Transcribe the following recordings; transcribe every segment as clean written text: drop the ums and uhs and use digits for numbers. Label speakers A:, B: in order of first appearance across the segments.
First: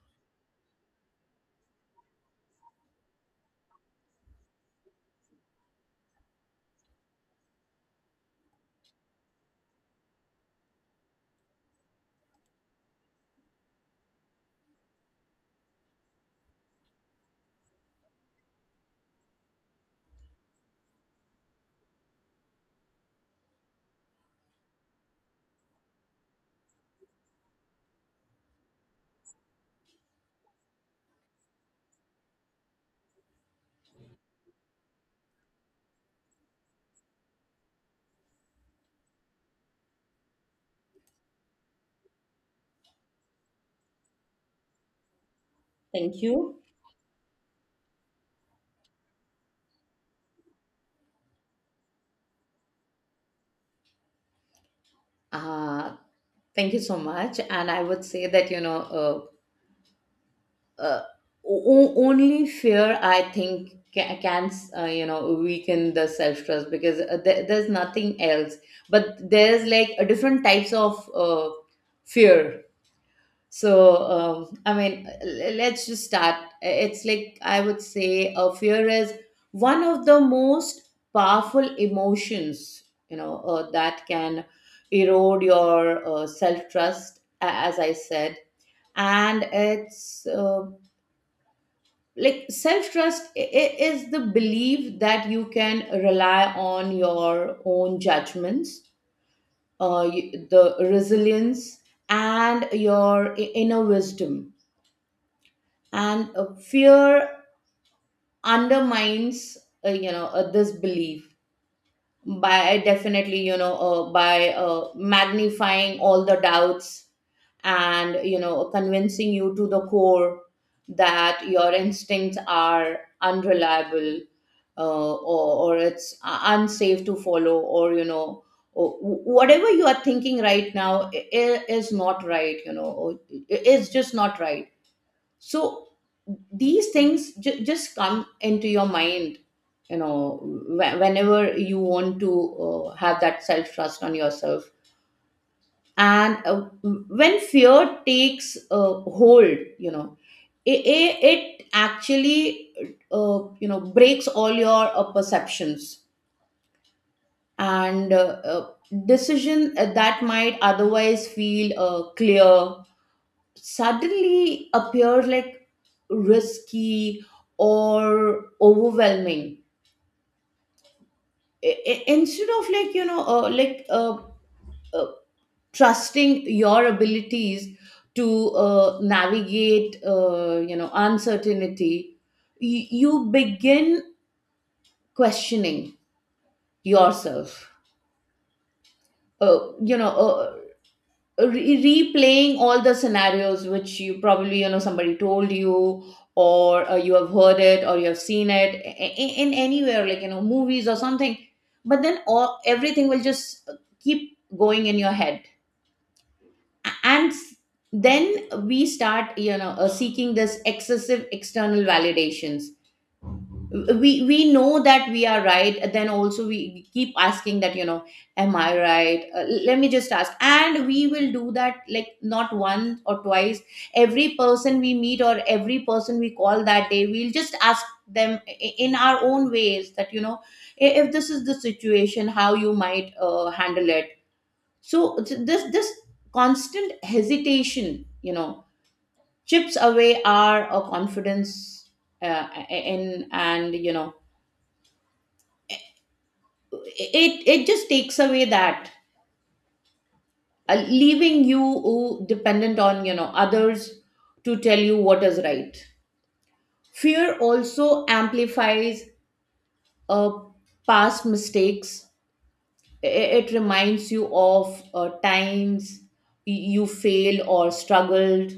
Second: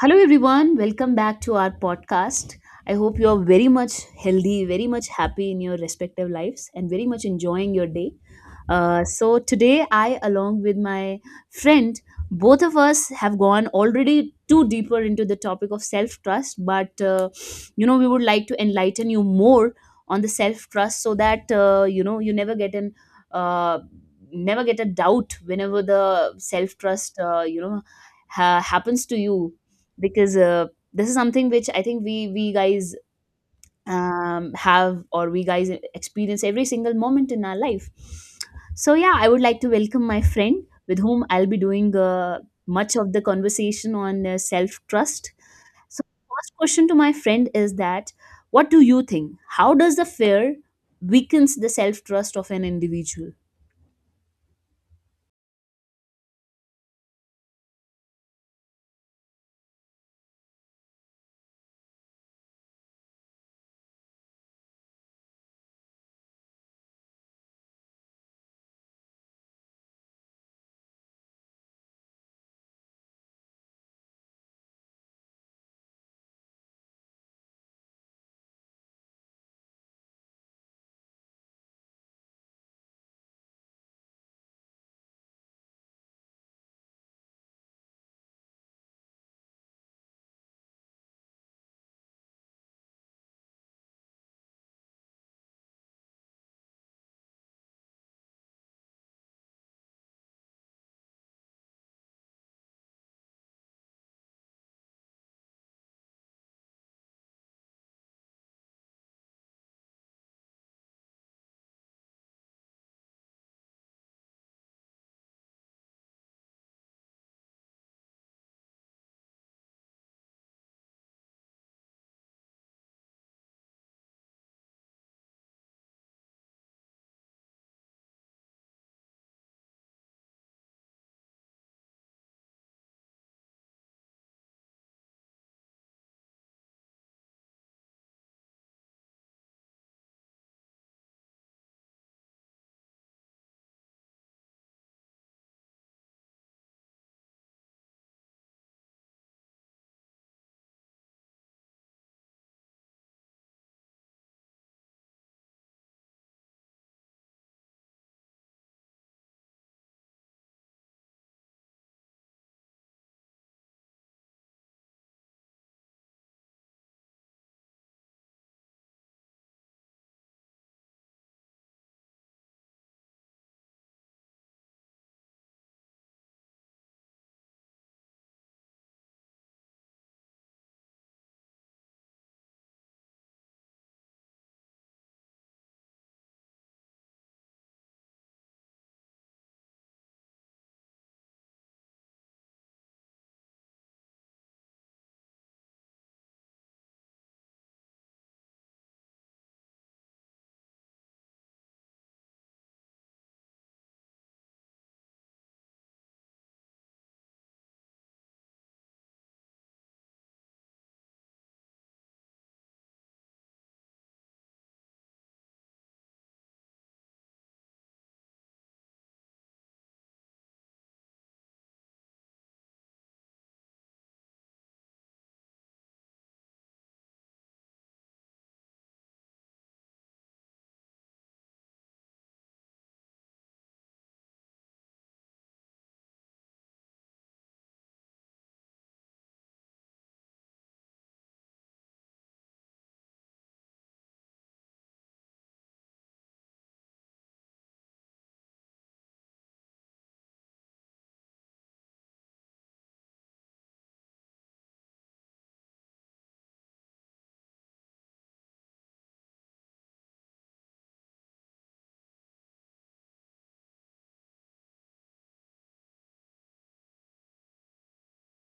A: Hello, everyone. Welcome back to our podcast. I hope you are very much healthy, very much happy in your respective lives, and very much enjoying your day. So, today, I, along with my friend, both of us have gone already too deeper into the topic of self trust. But, we would like to enlighten you more on the self trust so that, you never get an. Uh, Never get a doubt whenever the self trust happens to you because this is something which I think we guys have or we guys experience every single moment in our life. So yeah, I would like to welcome my friend with whom I'll be doing much of the conversation on self trust. So
B: Thank
A: first
B: you.
A: question to my friend is that, what do you think? How does the fear weakens the self trust of an individual?
B: Uh, Thank you so much. And I would say that, uh, only fear, I think, can weaken the self trust because there's nothing else. But there's like a different types of fear. So, I mean, let's just start. It's like I would say a fear is one of the most powerful emotions, that can erode your self trust, as I said. And it's like self trust is the belief that you can rely on your own judgments, the resilience, and your inner wisdom, and fear undermines this belief by definitely by magnifying all the doubts, and you know convincing you to the core that your instincts are unreliable, or it's unsafe to follow, or you know, or whatever you are thinking right now is not right, you know, or just not right. So these things just come into your mind, you know, whenever you want to have that self trust on yourself. And when fear takes hold, you know, it actually breaks all your perceptions, and uh, decision that might otherwise feel clear suddenly appear like risky or overwhelming. Instead of like uh, trusting your abilities to navigate you know uncertainty, you begin questioning yourself, uh, you know uh, re- replaying all the scenarios which you probably you know somebody told you, or you have heard it, or you have seen it in anywhere like you know movies or something. But then all everything will just keep going in your head. and s- then we start, you know, seeking this excessive external validations. We know that we are right, then also we keep asking that, you know, am I right? Let me just ask. And we will do that like not once or twice, every person we meet or every person we call that day we'll just ask them, in our own ways, that you know, if this is the situation, how you might handle it. So this constant hesitation, you know, chips away our confidence, in and you know it it just takes away that, leaving you dependent on you know others to tell you what is right. Fear also amplifies uh, past mistakes. It reminds you of times you failed or struggled,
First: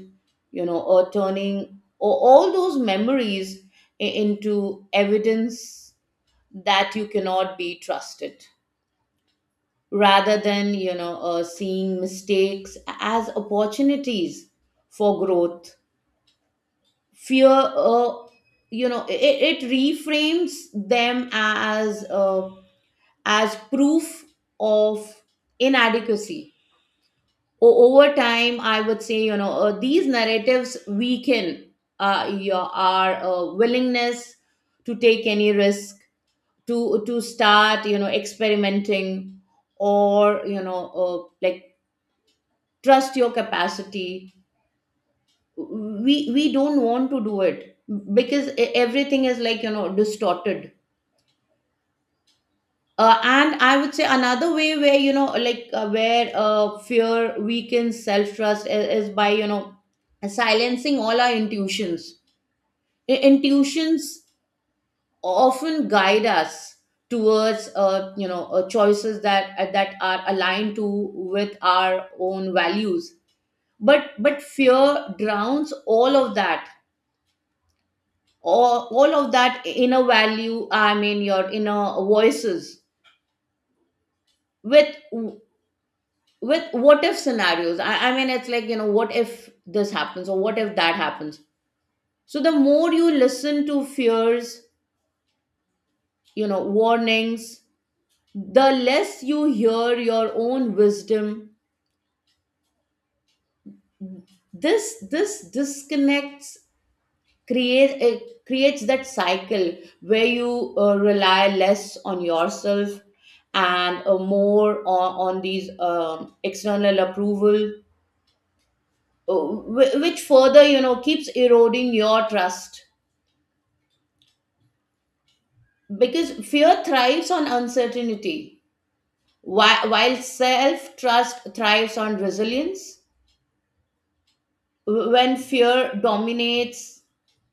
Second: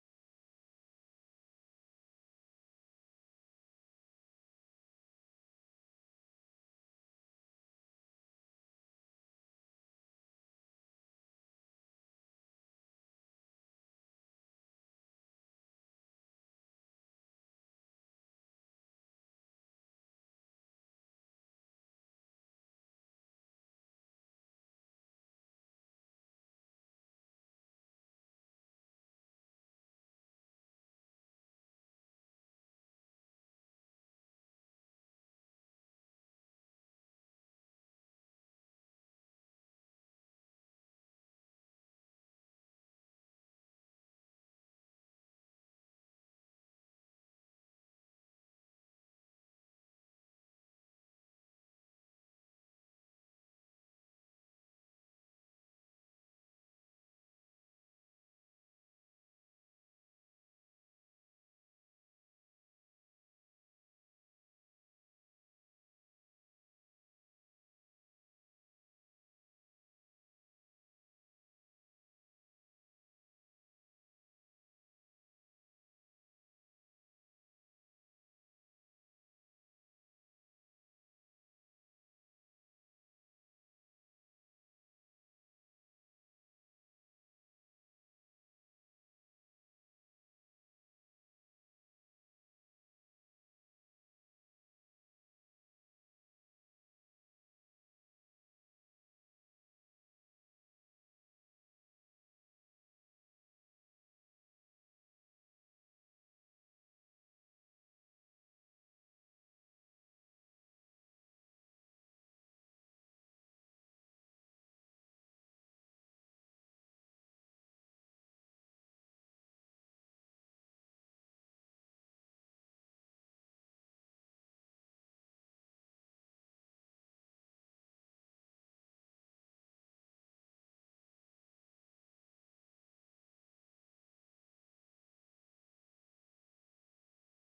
B: you know, or turning, or all those memories into evidence that you cannot be trusted. Rather than, you know, seeing mistakes as opportunities for growth, fear, it reframes them as proof of inadequacy. Over time, I would say, you know, these narratives weaken your our willingness to take any risk, to start, you know, experimenting, or you know, like trust your capacity. We don't want to do it because everything is like, you know, distorted. And I would say another way where, you know, like where fear weakens self trust is by, you know, silencing all our intuitions. Intuitions often guide us towards choices that that are aligned to with our own values. But fear drowns all of that, all of that inner value, I mean your inner voices, with with what if scenarios. I mean it's like, you know, what if this happens or what if that happens. So the more you listen to fears, you know, warnings, the less you hear your own wisdom. This disconnects, create it creates that cycle where you rely less on yourself, and more on these external approval, uh, which further, you know, keeps eroding your trust, because fear thrives on uncertainty, while self trust thrives on resilience. When fear dominates,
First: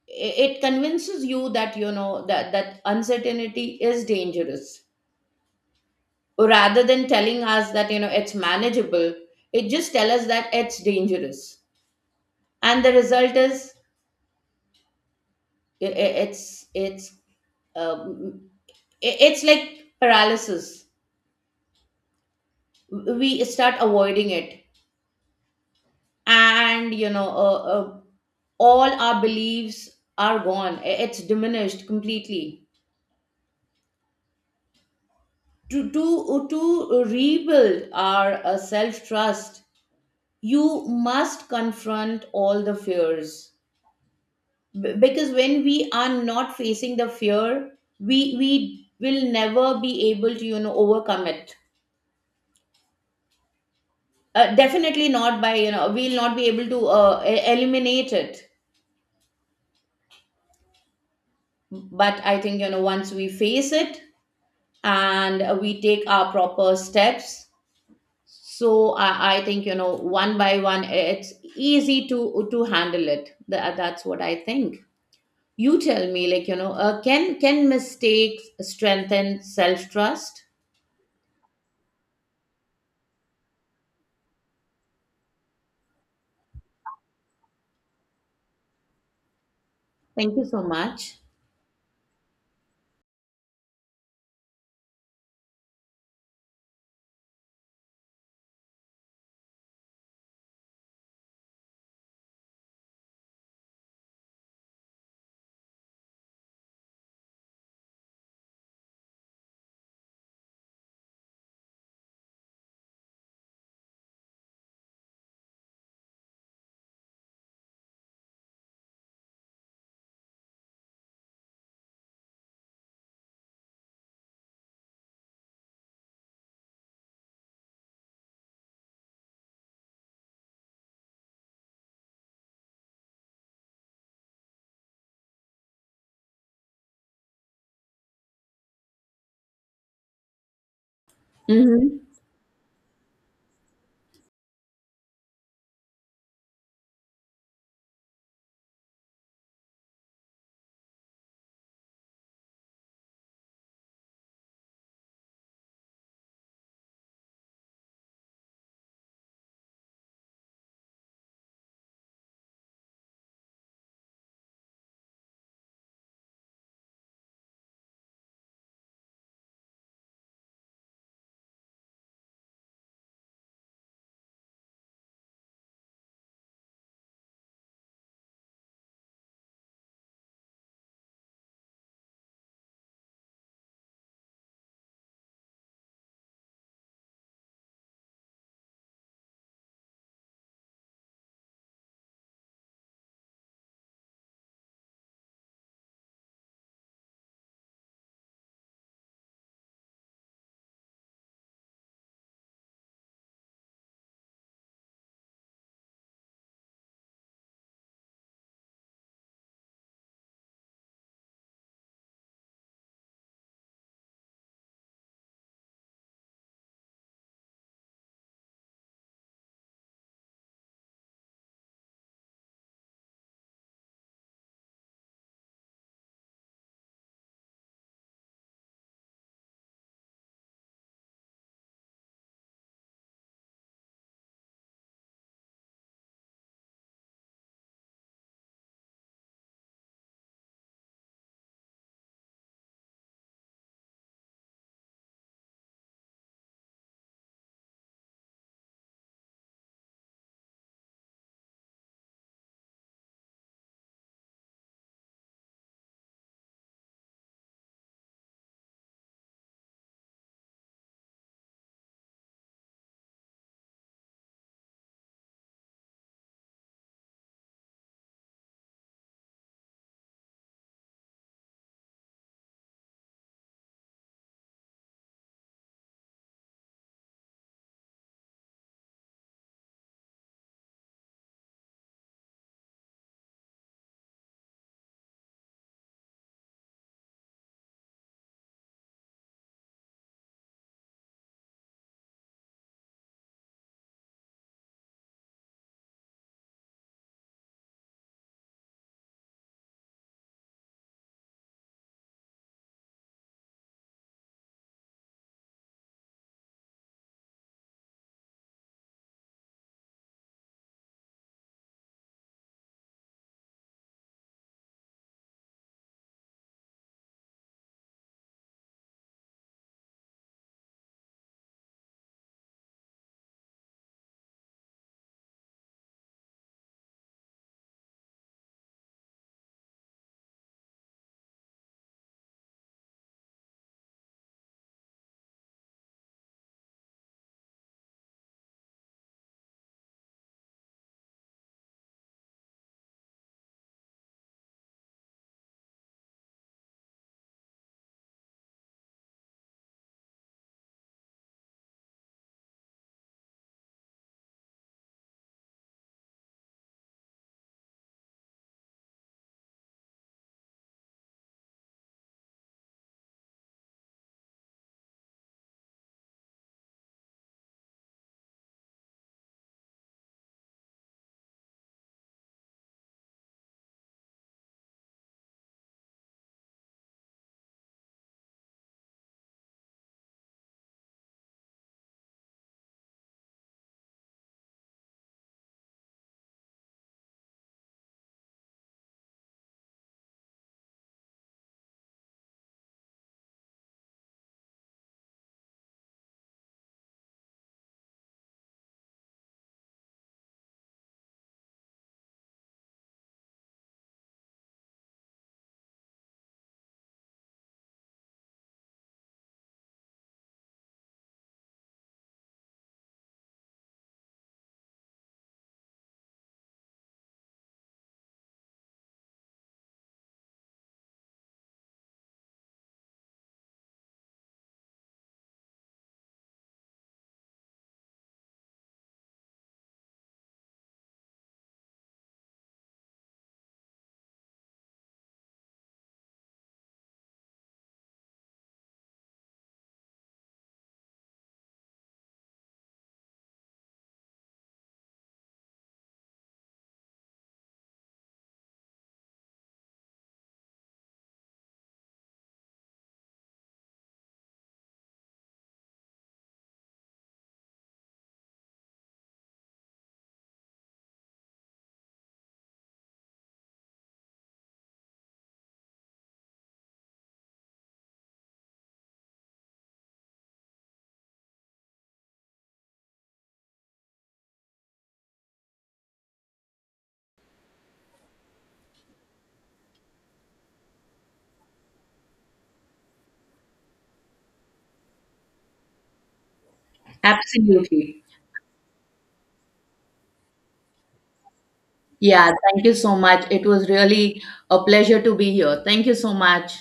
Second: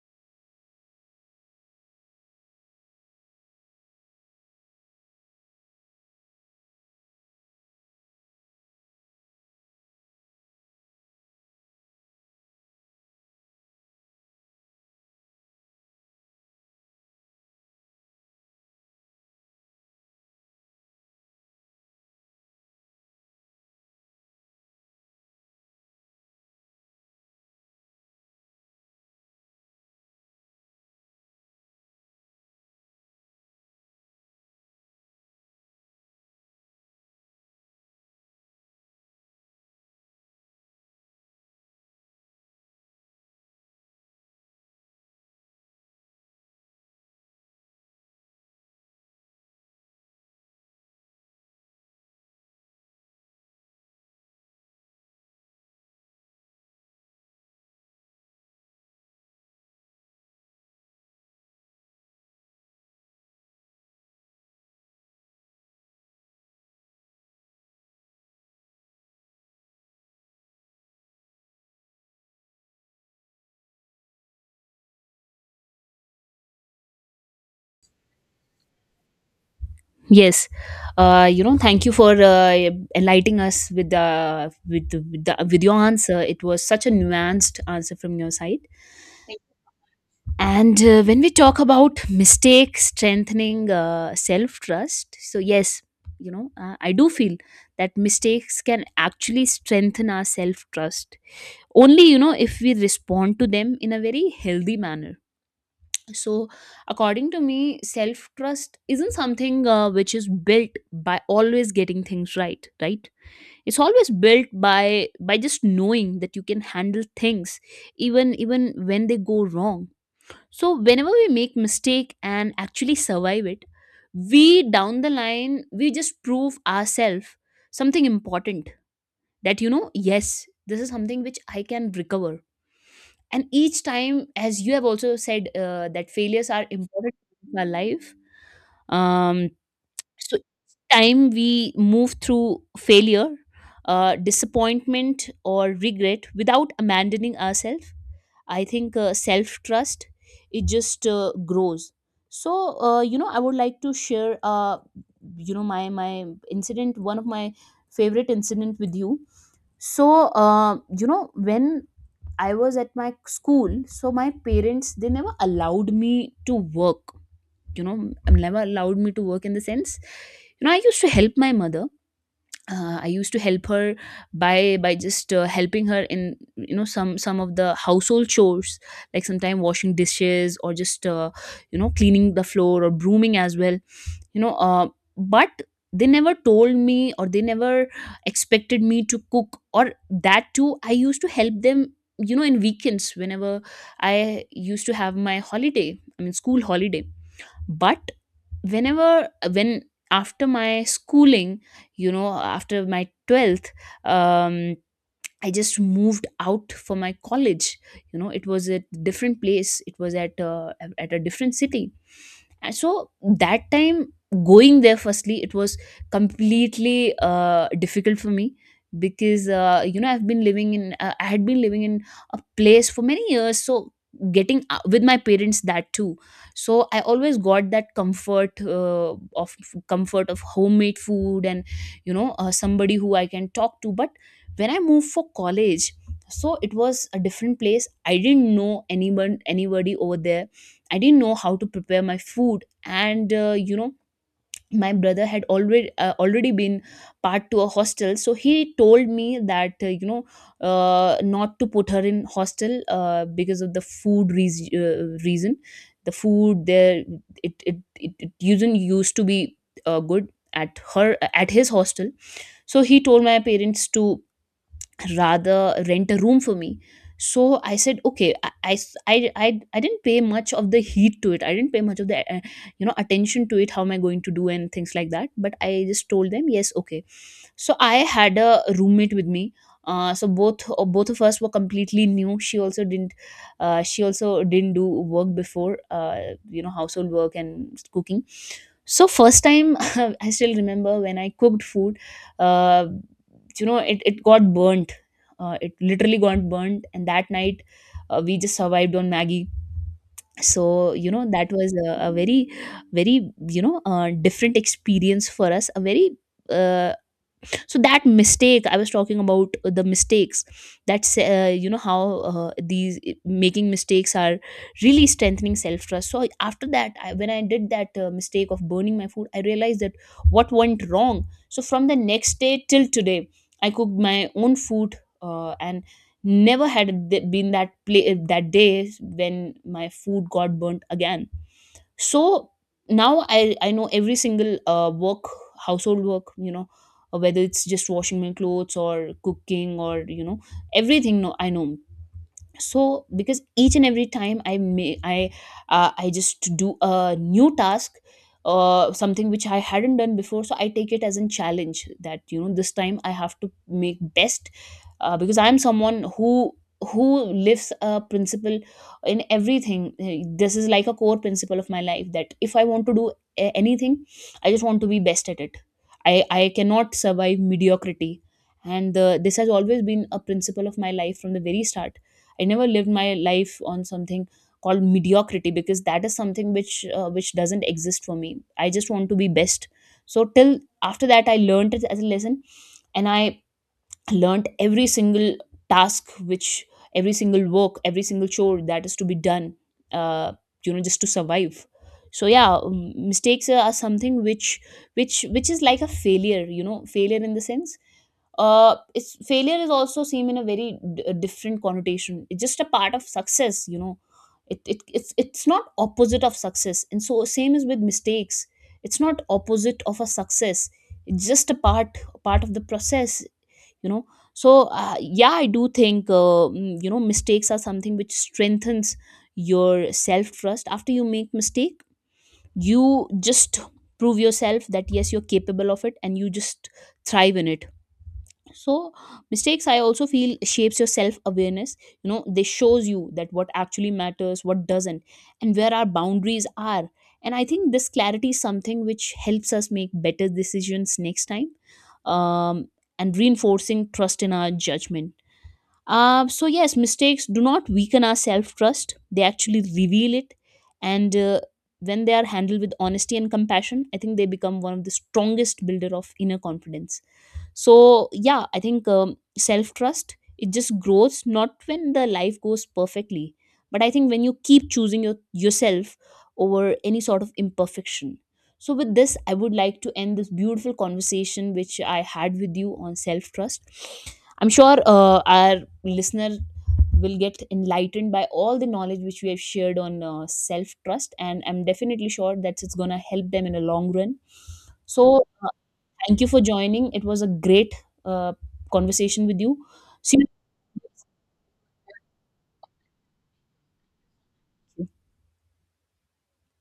B: it convinces you that, you know, that uncertainty is dangerous. Or rather than telling us that, you know, it's manageable, it just tell us that it's dangerous. And the result is, i- i- it's it's um, it's like paralysis. We start avoiding it, and you know, all our beliefs are gone. It's diminished completely. To rebuild our self trust, you must confront all the fears. Because when we are not facing the fear, we will never be able to, you know, overcome it. Definitely not by, you know, we'll not be able to eliminate it. But I think, you know, once we face it, and we take our proper steps, so I think, you know, one by one it's easy to handle it. That's what I think. You tell me, like, you know, can mistakes strengthen self trust?
A: Yes, thank you for enlightening us with your answer. It was such a nuanced answer from your side. Thank
B: Thank you so
A: And when
B: much.
A: we talk about mistake strengthening self trust, so yes, I do feel that mistakes can actually strengthen our self trust only, if we respond to them in a very healthy manner. So according to me, self trust isn't something which is built by always getting things right. It's always built by just knowing that you can handle things even when they go wrong. So whenever we make mistake and actually survive it, we down the line we just prove ourselves something important, that yes, this is something which I can recover. And each time, as you have also said, that failures are important in our life. um so each time we
B: Mm-hmm.
A: move through failure, disappointment or regret without abandoning ourselves, I think self trust it just grows. So I would like to share, my incident, one of my favorite incident with you. So uh, you know when I was at my school, so my parents, they never allowed me to work. Never allowed me to work in the sense, I used to help my mother. I used to help her by just helping her in, some of the household chores, like sometimes washing dishes or just cleaning the floor or brooming as well. you know uh, but they never told me or they never expected me to cook, or that too I used to help them, in weekends whenever I used to have my holiday, I mean school holiday. But whenever when after my schooling, after my 12th, um I just moved out for my college. It was a different place. It was at a different city. And so that time going there, firstly, it was completely difficult for me because I had been living in a place for many years. So getting out with my parents, that too, so I always got that comfort of homemade food and, somebody who I can talk to. But when I moved for college, so it was a different place, I didn't know anyone anybody over there. I didn't know how to prepare my food. And my brother had already been part to a hostel. So he told me that, not to put her in hostel because of the food reas reason. The food there, it not used to be good at his hostel. So he told my parents to rather rent a room for me. So I said okay. I i s- I- I- I didn't pay much of the heat to it I didn't pay much of the attention to it, how am I going to do and things like that. But I just told them yes, okay. So I had a roommate with me. So both of us were completely new. She also didn't do work before, household work and cooking. So first time, I still remember when I cooked food. uh, it got burnt. It literally got burnt. And that night, we just survived on maggie. So that was a very, very, different experience for us, a very uh, so that mistake I was talking about, the mistakes, that's how these making mistakes are really strengthening self trust. So after that, when I did that mistake of burning my food, I realized that what went wrong. So from the next day till today, I cooked my own food. And never had been that play, that day when my food got burnt again. So now I know every single work household work, whether it's just washing my clothes or cooking or, everything, no I know. So because each and every time I may I just do a new task, something which I hadn't done before. So I take it as a challenge that, this time I have to make best, because I'm someone who lives a principle in everything. This is like a core principle of my life, that if I want to do anything, I just want to be best at it. I cannot survive mediocrity. And this has always been a principle of my life from the very start. I never lived my life on something called mediocrity, because that is something which doesn't exist for me. I just want to be best. So till after that, I learned it as a lesson, and I learned every single task, which, every single work, every single chore that is to be done, uh, just to survive. So yeah, mistakes are something which is like a failure, failure in the sense. It's failure is also seen in a very different connotation. It's just a part of success. It's not opposite of success, and so same is with mistakes. It's not opposite of a success, it's just a part of the process you know so yeah, I do think, mistakes are something which strengthens your self trust. After you make mistake, you just prove yourself that yes, you're capable of it and you just thrive in it. So mistakes, I also feel, shapes your self awareness. They shows you that what actually matters, what doesn't, and where our boundaries are. And I think this clarity is something which helps us make better decisions next time, um, and reinforcing trust in our judgment. So yes, mistakes do not weaken our self trust, they actually reveal it. And when they are handled with honesty and compassion, I think they become one of the strongest builder of inner confidence. So yeah, I think, self trust, it just grows, not when the life goes perfectly, but I think when you keep choosing yourself over any sort of imperfection. So with this, I would like to end this beautiful conversation which I had with you on self trust. I'm sure, our listener will get enlightened by all the knowledge which we have shared on self trust, and I'm definitely sure that it's going to help them in the long run. So thank you for joining. It was a great
B: Absolutely.
A: uh, conversation with you. See you
B: Yeah, thank you so much. It was really a pleasure to be here. Thank you so much.